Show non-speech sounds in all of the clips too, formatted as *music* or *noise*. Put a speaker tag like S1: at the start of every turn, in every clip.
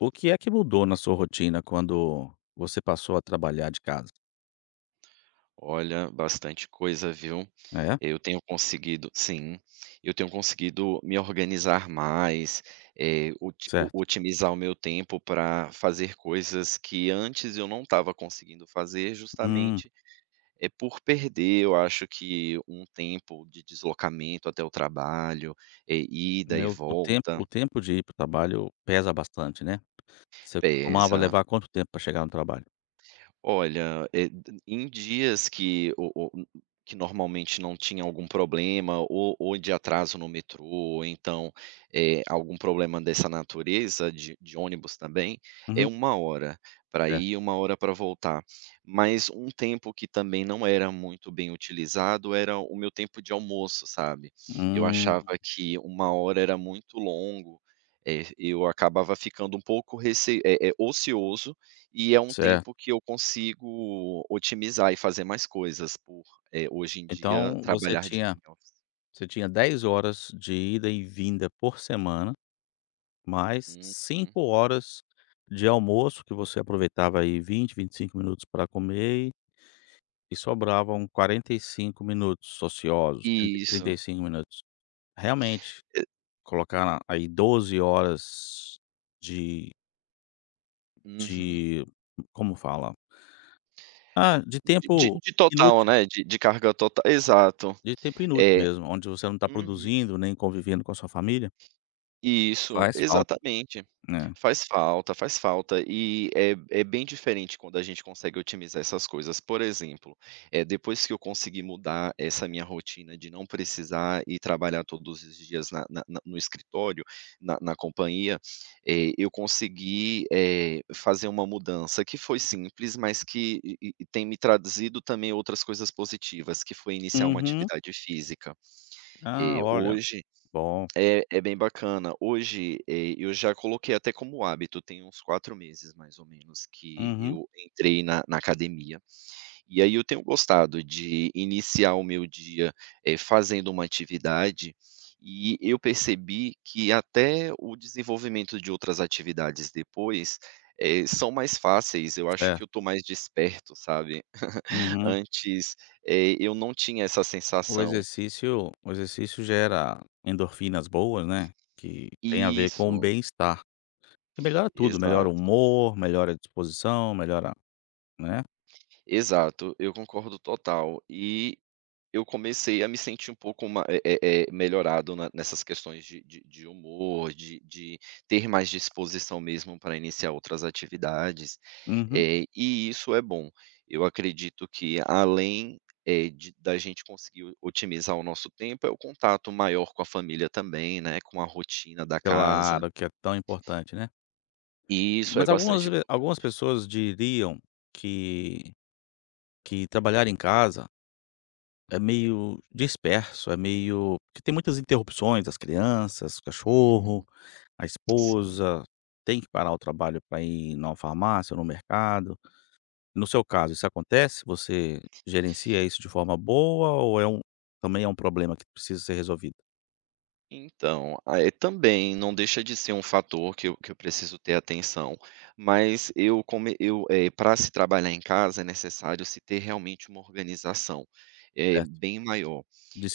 S1: O que é que mudou na sua rotina quando você passou a trabalhar de casa?
S2: Olha, bastante coisa, viu.
S1: É?
S2: Eu tenho conseguido sim, eu tenho conseguido me organizar mais,
S1: Certo.
S2: otimizar o meu tempo para fazer coisas que antes eu não estava conseguindo fazer,
S1: Hum,
S2: justamente, é por perder, eu acho que um tempo de deslocamento até o trabalho, ida
S1: é
S2: e
S1: o o tempo o
S2: volta,
S1: tempo de ir para o trabalho pesa bastante, né. Você costumava
S2: pesa.
S1: levar quanto tempo para chegar no trabalho?
S2: Olha, eh, d em dias que o que normalmente não tinha algum problema ou de atraso no metrô ou então, algum problema dessa natureza de ônibus também, é
S1: Uhum,
S2: uma hora para
S1: certo.
S2: ir e uma hora para voltar. Mas um tempo que também não era muito bem utilizado era o meu tempo de almoço, sabe. Eu achava
S1: Hum,
S2: que uma hora era muito longo, eu acabava ficando um pouco ocioso, e é um tempo
S1: certo.
S2: que eu consigo otimizar e fazer mais coisas por, hoje em dia
S1: Então você
S2: trabalhar de
S1: tinha
S2: home office.
S1: você tinha 10 horas de ida e vinda por semana, mais
S2: Uhum.
S1: 5 horas de almoço que você aproveitava aí 20, 25 minutos para comer. E sobravam 45 minutos ociosos, 30 trinta
S2: Isso.
S1: e cinco minutos. Realmente,
S2: E
S1: colocar aí 12 horas de
S2: uhum.
S1: de como fala? Ah,
S2: De de de total,
S1: inútil,
S2: né, de carga total, exato.
S1: de tempo inútil
S2: É.
S1: mesmo, onde você não tá
S2: Uhum.
S1: produzindo, nem convivendo com a sua família.
S2: Isso,
S1: Faz falta.
S2: exatamente.
S1: Né.
S2: Faz falta, faz falta, e é bem diferente quando a gente consegue otimizar essas coisas. Por exemplo, é depois que eu consegui mudar essa minha rotina de não precisar ir trabalhar todos os dias na na na no escritório, na companhia, eu consegui, fazer uma mudança que foi simples, mas que e tem me trazido também outras coisas positivas, que foi iniciar uma
S1: Uhum.
S2: atividade física. Eh,
S1: Ah, olha,
S2: hoje
S1: bom.
S2: é bem bacana. Hoje, eu já coloquei até como hábito, tem uns 4 meses mais ou menos que
S1: Uhum.
S2: eu entrei na academia, e aí eu tenho gostado de iniciar o meu dia, fazendo uma atividade, e eu percebi que até o desenvolvimento de outras atividades depois, são mais fáceis, eu acho que eu
S1: Certo.
S2: estou mais desperto, sabe. *laughs*
S1: Uhum.
S2: Antes, eu não tinha essa
S1: O
S2: sensação.
S1: exercício o exercício gera endorfinas boas, né, que tem a ver com o
S2: Isso,
S1: bem-estar. E melhora tudo, melhora o
S2: exato.
S1: humor, melhora a disposição, melhora, né.
S2: Exato, eu concordo total. E eu comecei a me sentir um pouco ma eh eh eh, melhorado na nessas questões de humor, de ter mais disposição mesmo para iniciar outras atividades,
S1: Uhum.
S2: e isso é bom. Eu acredito que além, eh, de da gente conseguir o otimizar o nosso tempo, é o contato maior com a família também, né, com a rotina da casa,
S1: Claro que é tão importante, né.
S2: e isso é
S1: Mas algumas
S2: bastante
S1: ve algumas
S2: importante.
S1: pessoas diriam que que trabalhar em casa é meio disperso, é meio que tem muitas interrupções, as crianças, o
S2: Uhum,
S1: cachorro, a
S2: sim.
S1: esposa, tem que parar o trabalho para ir numa farmácia no mercado. No seu caso, isso acontece? Você gerencia isso de forma boa ou é um também é um problema que precisa ser resolvido?
S2: Então, aí também não deixa de ser um fator que eu preciso ter atenção, mas eu come eu, eh, se trabalhar em casa é necessário se ter realmente uma organização, bem maior,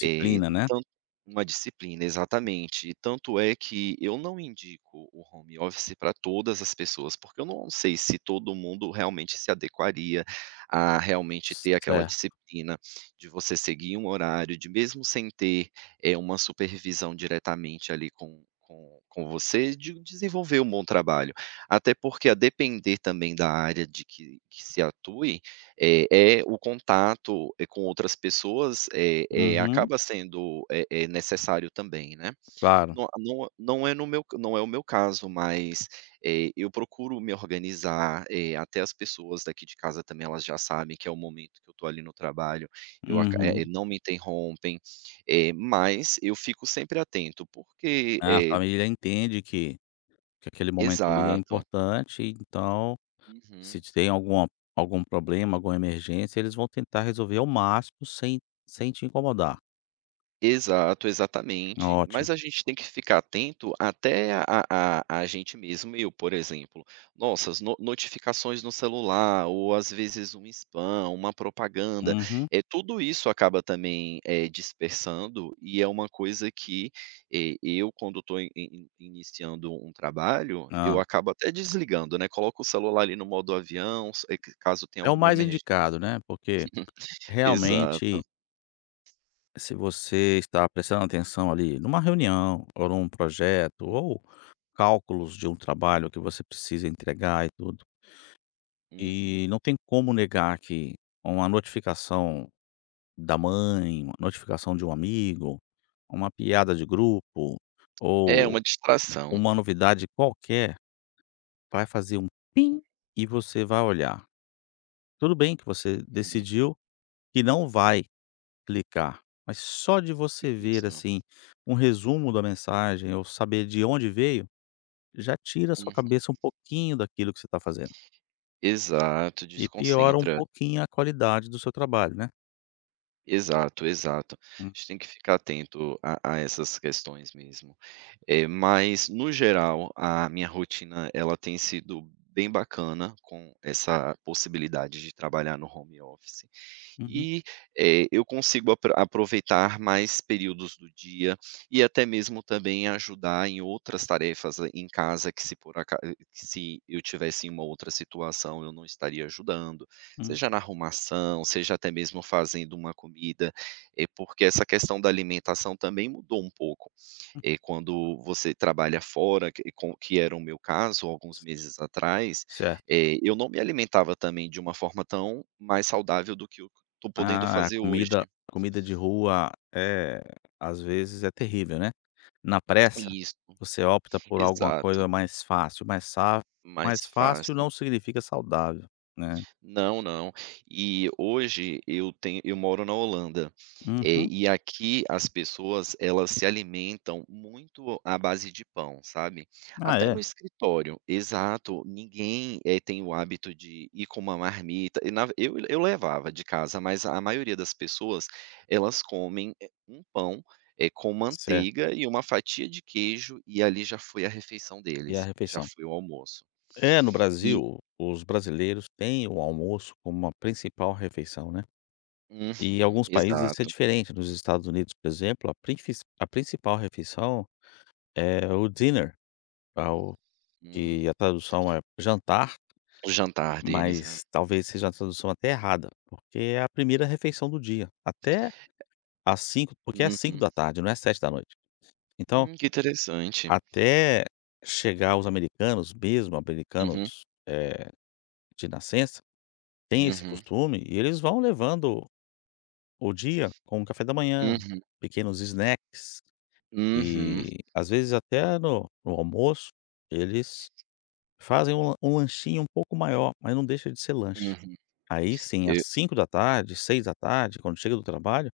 S1: né?
S2: tanto uma disciplina, exatamente. Tanto é que eu não indico o home office para todas as pessoas, porque eu não sei se todo mundo realmente se adequaria a realmente ter aquela
S1: Certo.
S2: disciplina de você seguir um horário, de mesmo sem ter é uma supervisão diretamente ali com você, de desenvolver um bom trabalho. Até porque a depender também da área de que se atue, é o contato, com outras pessoas, é
S1: Uhum.
S2: acaba sendo, necessário também, né.
S1: Claro.
S2: Não não, é no meu não é o meu caso, mas, eu procuro me organizar, até as pessoas daqui de casa também, elas já sabem que é o momento que eu estou ali no trabalho, eu aca eh eh,
S1: Uhum.
S2: não me interrompem, mas eu fico sempre atento, porque
S1: Ah, a
S2: é.
S1: família entende que aquele momento ali é
S2: Exato.
S1: importante, então, se
S2: Uhum.
S1: tem algum problema, alguma emergência, eles vão tentar resolver ao máximo sem te incomodar.
S2: Exato, exatamente. Mas
S1: Ótimo.
S2: a gente tem que ficar atento até a gente mesmo, eu, por exemplo. Nossas notificações no celular ou, às vezes, um spam, uma propaganda,
S1: Uhum.
S2: é tudo isso acaba também, dispersando, e é uma coisa que, eu quando estou iniciando um trabalho, eu
S1: Ah,
S2: acabo até desligando, né, coloco o celular ali no modo avião, s eh, c caso tenha
S1: é o
S2: alguma
S1: mais
S2: emergência.
S1: indicado, né, porque
S2: Exato.
S1: realmente, se você está prestando atenção ali numa reunião ou num projeto ou cálculos de um trabalho que você precisa entregar e tudo.
S2: Uhum.
S1: E não tem como negar que uma notificação da mãe, uma notificação de um amigo, uma piada de grupo
S2: É
S1: ou
S2: uma distração.
S1: uma novidade qualquer vai fazer um pim e você vai olhar. Tudo bem que você
S2: Uhum.
S1: decidiu que não vai clicar, mas só de você ver
S2: Isso.
S1: assim um resumo da mensagem ou saber de onde veio, já tira a sua
S2: Uhum.
S1: cabeça um pouquinho daquilo que você está fazendo
S2: Exato,
S1: e piora um
S2: desconcentra.
S1: pouquinho a qualidade do seu trabalho, né?
S2: Exato, exato. A
S1: Hum.
S2: gente tem que ficar atento a essas questões mesmo. Mas no geral, a minha rotina ela tem sido bem bacana com essa possibilidade de trabalhar no home office.
S1: Uhum.
S2: E, eu consigo aproveitar mais períodos do dia e até mesmo também ajudar em outras tarefas, em casa, que se por aca eh, que se eu tivesse em uma outra situação eu não estaria ajudando,
S1: Uhum.
S2: seja na arrumação, seja até mesmo fazendo uma comida, é porque essa questão da alimentação também mudou um pouco. Quando você trabalha fora, que era o meu caso alguns meses atrás,
S1: Certo.
S2: eu não me alimentava também de uma forma tão mais saudável do que tô podendo
S1: Ah, a
S2: fazer hoje.
S1: comida comida de rua é às vezes é terrível, né. Na pressa,
S2: Isso,
S1: você opta por alguma
S2: exato,
S1: coisa mais fácil,
S2: mais
S1: mais fácil
S2: fácil.
S1: não significa saudável, né.
S2: Não, não. E hoje eu moro na Holanda,
S1: Uhum.
S2: e aqui as pessoas elas se alimentam muito à base de pão, sabe.
S1: Ah,
S2: Até no
S1: é.
S2: escritório, exato, ninguém, tem o hábito de ir com uma marmita, e na eu levava de casa, mas a maioria das pessoas, elas comem, um pão, com
S1: Certo.
S2: manteiga e uma fatia de queijo, e ali já foi a refeição
S1: E a
S2: deles, já
S1: refeição?
S2: foi o almoço.
S1: É, no
S2: E
S1: Brasil, os brasileiros têm o almoço como a principal refeição, né. E em
S2: uhum,
S1: alguns países isso é
S2: exato.
S1: diferente, nos Estados Unidos, por exemplo, a principal refeição é o dinner, é o Que
S2: Hum,
S1: a tradução é jantar,
S2: o jantar deles, né.
S1: mas talvez seja a tradução até errada, porque é a primeira refeição do dia, até às 5, porque é cinco
S2: Uhum.
S1: da tarde, não é 7 da noite. Então,
S2: Que interessante.
S1: até chegar os americanos, mesmo
S2: Uhum,
S1: americanos, de nascença, tem esse
S2: uhum,
S1: costume e eles vão levando o dia com o café da manhã,
S2: uhum,
S1: pequenos snacks
S2: uhum,
S1: e, às vezes, até no almoço, eles fazem um lanchinho um pouco maior, mas não deixa de ser lanche.
S2: uhum.
S1: Aí sim, às
S2: Eu
S1: 5 da tarde, 6 da tarde, quando chega do trabalho,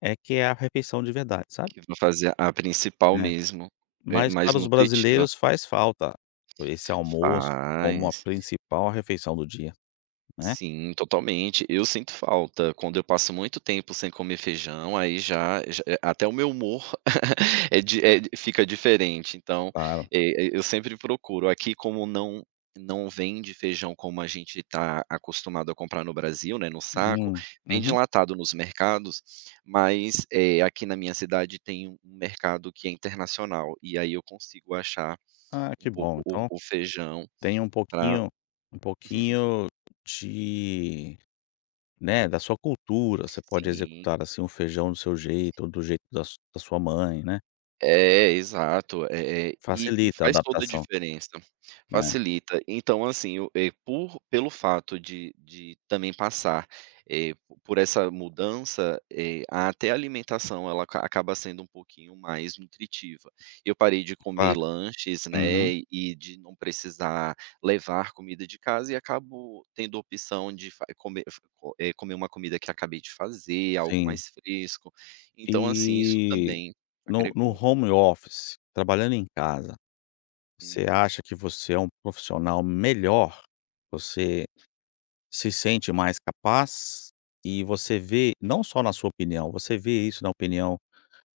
S1: é que é a refeição de verdade, sabe.
S2: que vou fazer a principal
S1: É.
S2: mesmo, é
S1: Mas
S2: mais
S1: para os
S2: nutritiva.
S1: brasileiros faz falta esse almoço como a
S2: Faz.
S1: principal refeição do dia, né.
S2: Sim, totalmente. Eu sinto falta. Quando eu passo muito tempo sem comer feijão, aí já já até o meu humor *laughs* fica diferente. Então,
S1: Claro.
S2: eu sempre procuro. Aqui, como não vende feijão como a gente está acostumado a comprar no Brasil, né, no saco,
S1: Hum.
S2: vende
S1: Uhum.
S2: enlatado nos mercados, mas, aqui na minha cidade tem um mercado que é internacional, e aí eu consigo achar
S1: Ah,
S2: um
S1: que
S2: pouco
S1: bom.
S2: o
S1: Então
S2: o feijão
S1: tem um
S2: para.
S1: pouquinho um
S2: *laughs*
S1: pouquinho de, né, da sua cultura, você pode
S2: Sim.
S1: executar, assim, o feijão do seu jeito ou do jeito da sua mãe, né.
S2: É, exato, e
S1: Facilita a
S2: faz toda a
S1: adaptação,
S2: diferença,
S1: né.
S2: facilita. Então assim, o eh, por pelo fato de também passar, eh, por essa mudança, até a alimentação ela acaba sendo um pouquinho mais nutritiva. Eu parei de comer
S1: Claro.
S2: lanches,
S1: Uhum.
S2: né, e de não precisar levar comida de casa, e acabo tendo a opção de fa comer co eh, comer uma comida que acabei de fazer, algo mais
S1: Sim.
S2: fresco. Então assim, isso
S1: E
S2: também
S1: no
S2: agregou.
S1: home office, trabalhando em casa, você
S2: Uhum.
S1: acha que você é um profissional melhor? Você se sente mais capaz? E você vê não só na sua opinião, você vê isso na opinião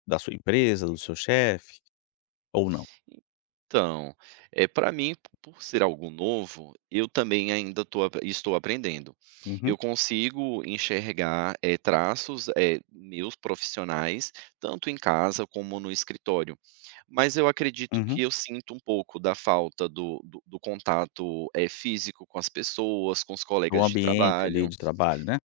S1: da sua empresa, do seu chefe ou não?
S2: Então, é para mim, por ser algo novo, eu também ainda tô apre estou aprendendo.
S1: Uhum,
S2: Eu consigo enxergar, traços, meus profissionais, tanto em casa como no escritório. Mas eu acredito que
S1: uhum.
S2: eu sinto um pouco da falta do contato, físico com as pessoas, com os
S1: Do
S2: colegas de
S1: ambiente ali
S2: trabalho.
S1: de trabalho, né,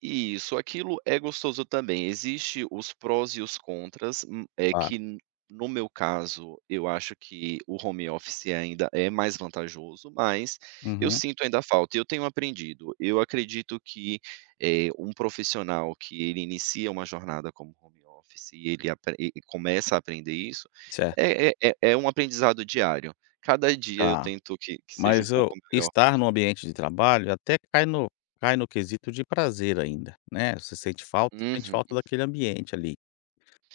S2: Isso, aquilo é gostoso também. Existe os prós e os contras, é que
S1: claro.
S2: n no meu caso, eu acho que o home office ainda é mais vantajoso, mas eu
S1: Uhum,
S2: sinto ainda falta, eu tenho aprendido. Eu acredito que, um profissional que ele inicia uma jornada como home office e ele apre e começa a aprender isso,
S1: certo,
S2: é um aprendizado diário. Cada dia eu
S1: tá.
S2: tento que seja um
S1: Mas eu
S2: pouco melhor do
S1: estar
S2: que.
S1: no ambiente de trabalho até cai no quesito de prazer ainda, né, você sente falta sente
S2: Uhum,
S1: falta daquele ambiente ali,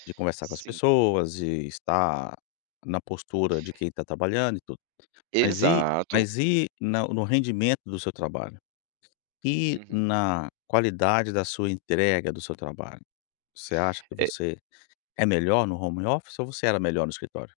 S1: de conversar com as
S2: sim,
S1: pessoas, de estar na postura de quem está trabalhando e tudo. Mas e
S2: exato.
S1: mas e na no rendimento do seu trabalho? E
S2: Uhum.
S1: na qualidade da sua entrega do seu trabalho? Você acha que você é melhor no home office ou você era melhor no escritório?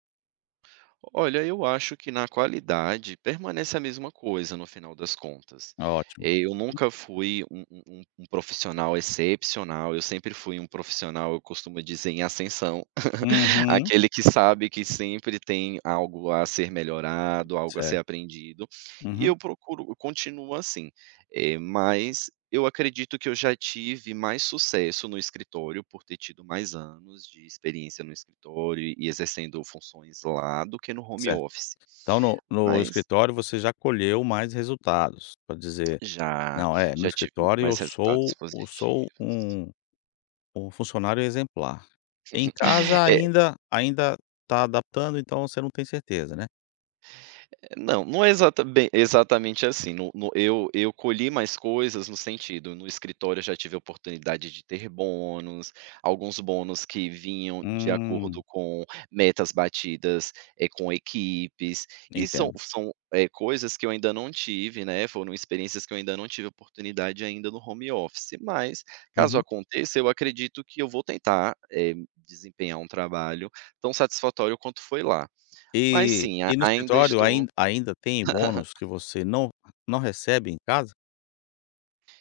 S2: Olha, eu acho que na qualidade permanece a mesma coisa no final das contas.
S1: Ótimo.
S2: Eu nunca fui um profissional excepcional, eu sempre fui um profissional, eu costumo dizer, em ascensão, *laughs*
S1: Uhum.
S2: aquele que sabe que sempre tem algo a ser melhorado, algo a ser
S1: Certo.
S2: aprendido, e
S1: Uhum.
S2: eu continuo assim. Mas eu acredito que eu já tive mais sucesso no escritório, por ter tido mais anos de experiência no escritório e exercendo funções lá, do que no home
S1: Certo.
S2: office.
S1: Então no
S2: Mas
S1: escritório você já colheu mais resultados, para dizer:
S2: já
S1: "Não, é, no
S2: já tive
S1: escritório
S2: mais
S1: eu
S2: resultados
S1: sou eu sou
S2: positivos.
S1: um funcionário exemplar". Em casa
S2: *laughs*
S1: ainda está adaptando, então você não tem certeza, né?
S2: Não, não é exata bem exatamente assim, no eu colhi mais coisas no sentido, no escritório eu já tive a oportunidade de ter bônus, alguns bônus que vinham de
S1: Hum,
S2: acordo com metas batidas, com equipes, e são
S1: entendo.
S2: são, coisas que eu ainda não tive, né, foram experiências que eu ainda não tive oportunidade ainda no home office, mas caso
S1: Uhum.
S2: aconteça, eu acredito que eu vou tentar, desempenhar um trabalho tão satisfatório quanto foi lá. Mas
S1: E
S2: sim, a
S1: e no
S2: ainda
S1: escritório
S2: estou.
S1: ainda tem bônus
S2: *laughs*
S1: que você não recebe em casa?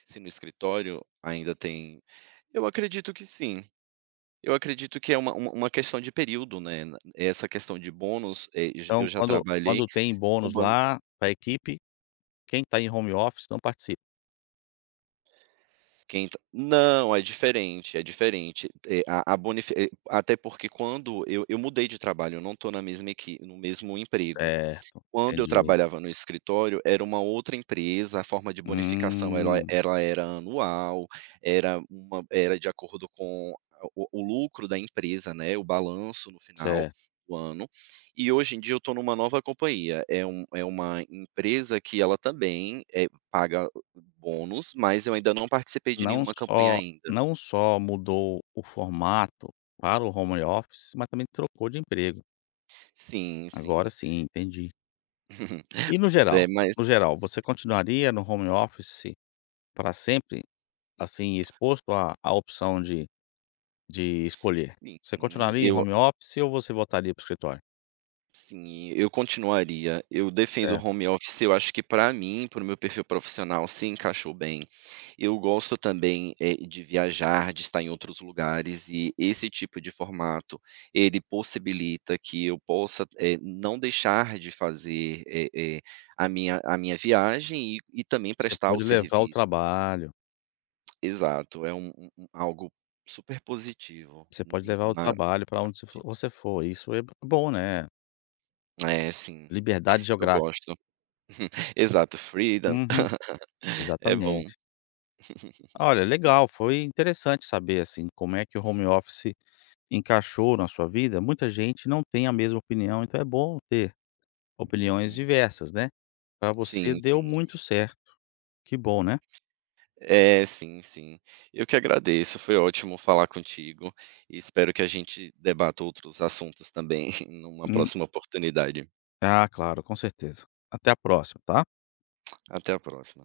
S2: Se no escritório ainda tem, eu acredito que sim. Eu acredito que é uma questão de período, né, essa questão de bônus, eh, j
S1: Então
S2: eu já
S1: quando
S2: trabalhei
S1: quando tem
S2: com
S1: bônus
S2: ban
S1: lá para a equipe, quem está em home office não participa.
S2: quem t não, é diferente, é diferente. Até porque quando eu mudei de trabalho, eu não estou na mesma equipe no mesmo emprego.
S1: Certo,
S2: Quando eu
S1: entendi.
S2: trabalhava no escritório, era uma outra empresa, a forma de bonificação ela
S1: Hum,
S2: ela era anual, era uma era de acordo com a o lucro da empresa, né, o balanço no final
S1: certo.
S2: do ano. E hoje em dia eu estou numa nova companhia, é é uma empresa que ela também, paga bônus, mas eu ainda não participei de
S1: Não
S2: nenhuma campanha
S1: só
S2: ainda.
S1: não só mudou o formato para o home office, mas também trocou de emprego.
S2: Sim, sim.
S1: Agora sim, entendi.
S2: *laughs*
S1: E no
S2: Pois é,
S1: geral?
S2: mas
S1: No geral, você continuaria no home office para sempre, assim, exposto à opção de escolher? Você
S2: sim,
S1: continuaria em
S2: eu.
S1: home office ou você voltaria para o escritório?
S2: Sim, eu continuaria. Eu defendo o
S1: Certo.
S2: home office, eu acho que para mim, para o meu perfil profissional, se encaixou bem. Eu gosto também, de viajar, de estar em outros lugares, e esse tipo de formato, ele possibilita que eu possa, não deixar de fazer, a minha viagem, e também
S1: Você
S2: prestar o
S1: pode levar o
S2: serviço.
S1: trabalho
S2: Exato, é um algo super positivo
S1: você
S2: na
S1: pode levar o
S2: na
S1: trabalho para onde você for. Isso é bom, né,
S2: na é, sim,
S1: liberdade
S2: eu
S1: geográfica.
S2: gosto. *laughs* Exato, freedom.
S1: Uhum,
S2: É bom.
S1: exatamente. Olha, legal, foi interessante saber, assim, como é que o home office encaixou na sua vida. Muita gente não tem a mesma opinião, então é bom ter opiniões
S2: Uhum.
S1: diversas, né. Para você
S2: Sim,
S1: deu
S2: sim.
S1: muito certo, que bom, né.
S2: É, sim, sim. Eu que agradeço, foi ótimo falar contigo, e espero que a gente debata outros assuntos também *laughs* numa
S1: Hum,
S2: próxima oportunidade.
S1: ah, claro, com certeza. Até a próxima, tá.
S2: Até a próxima.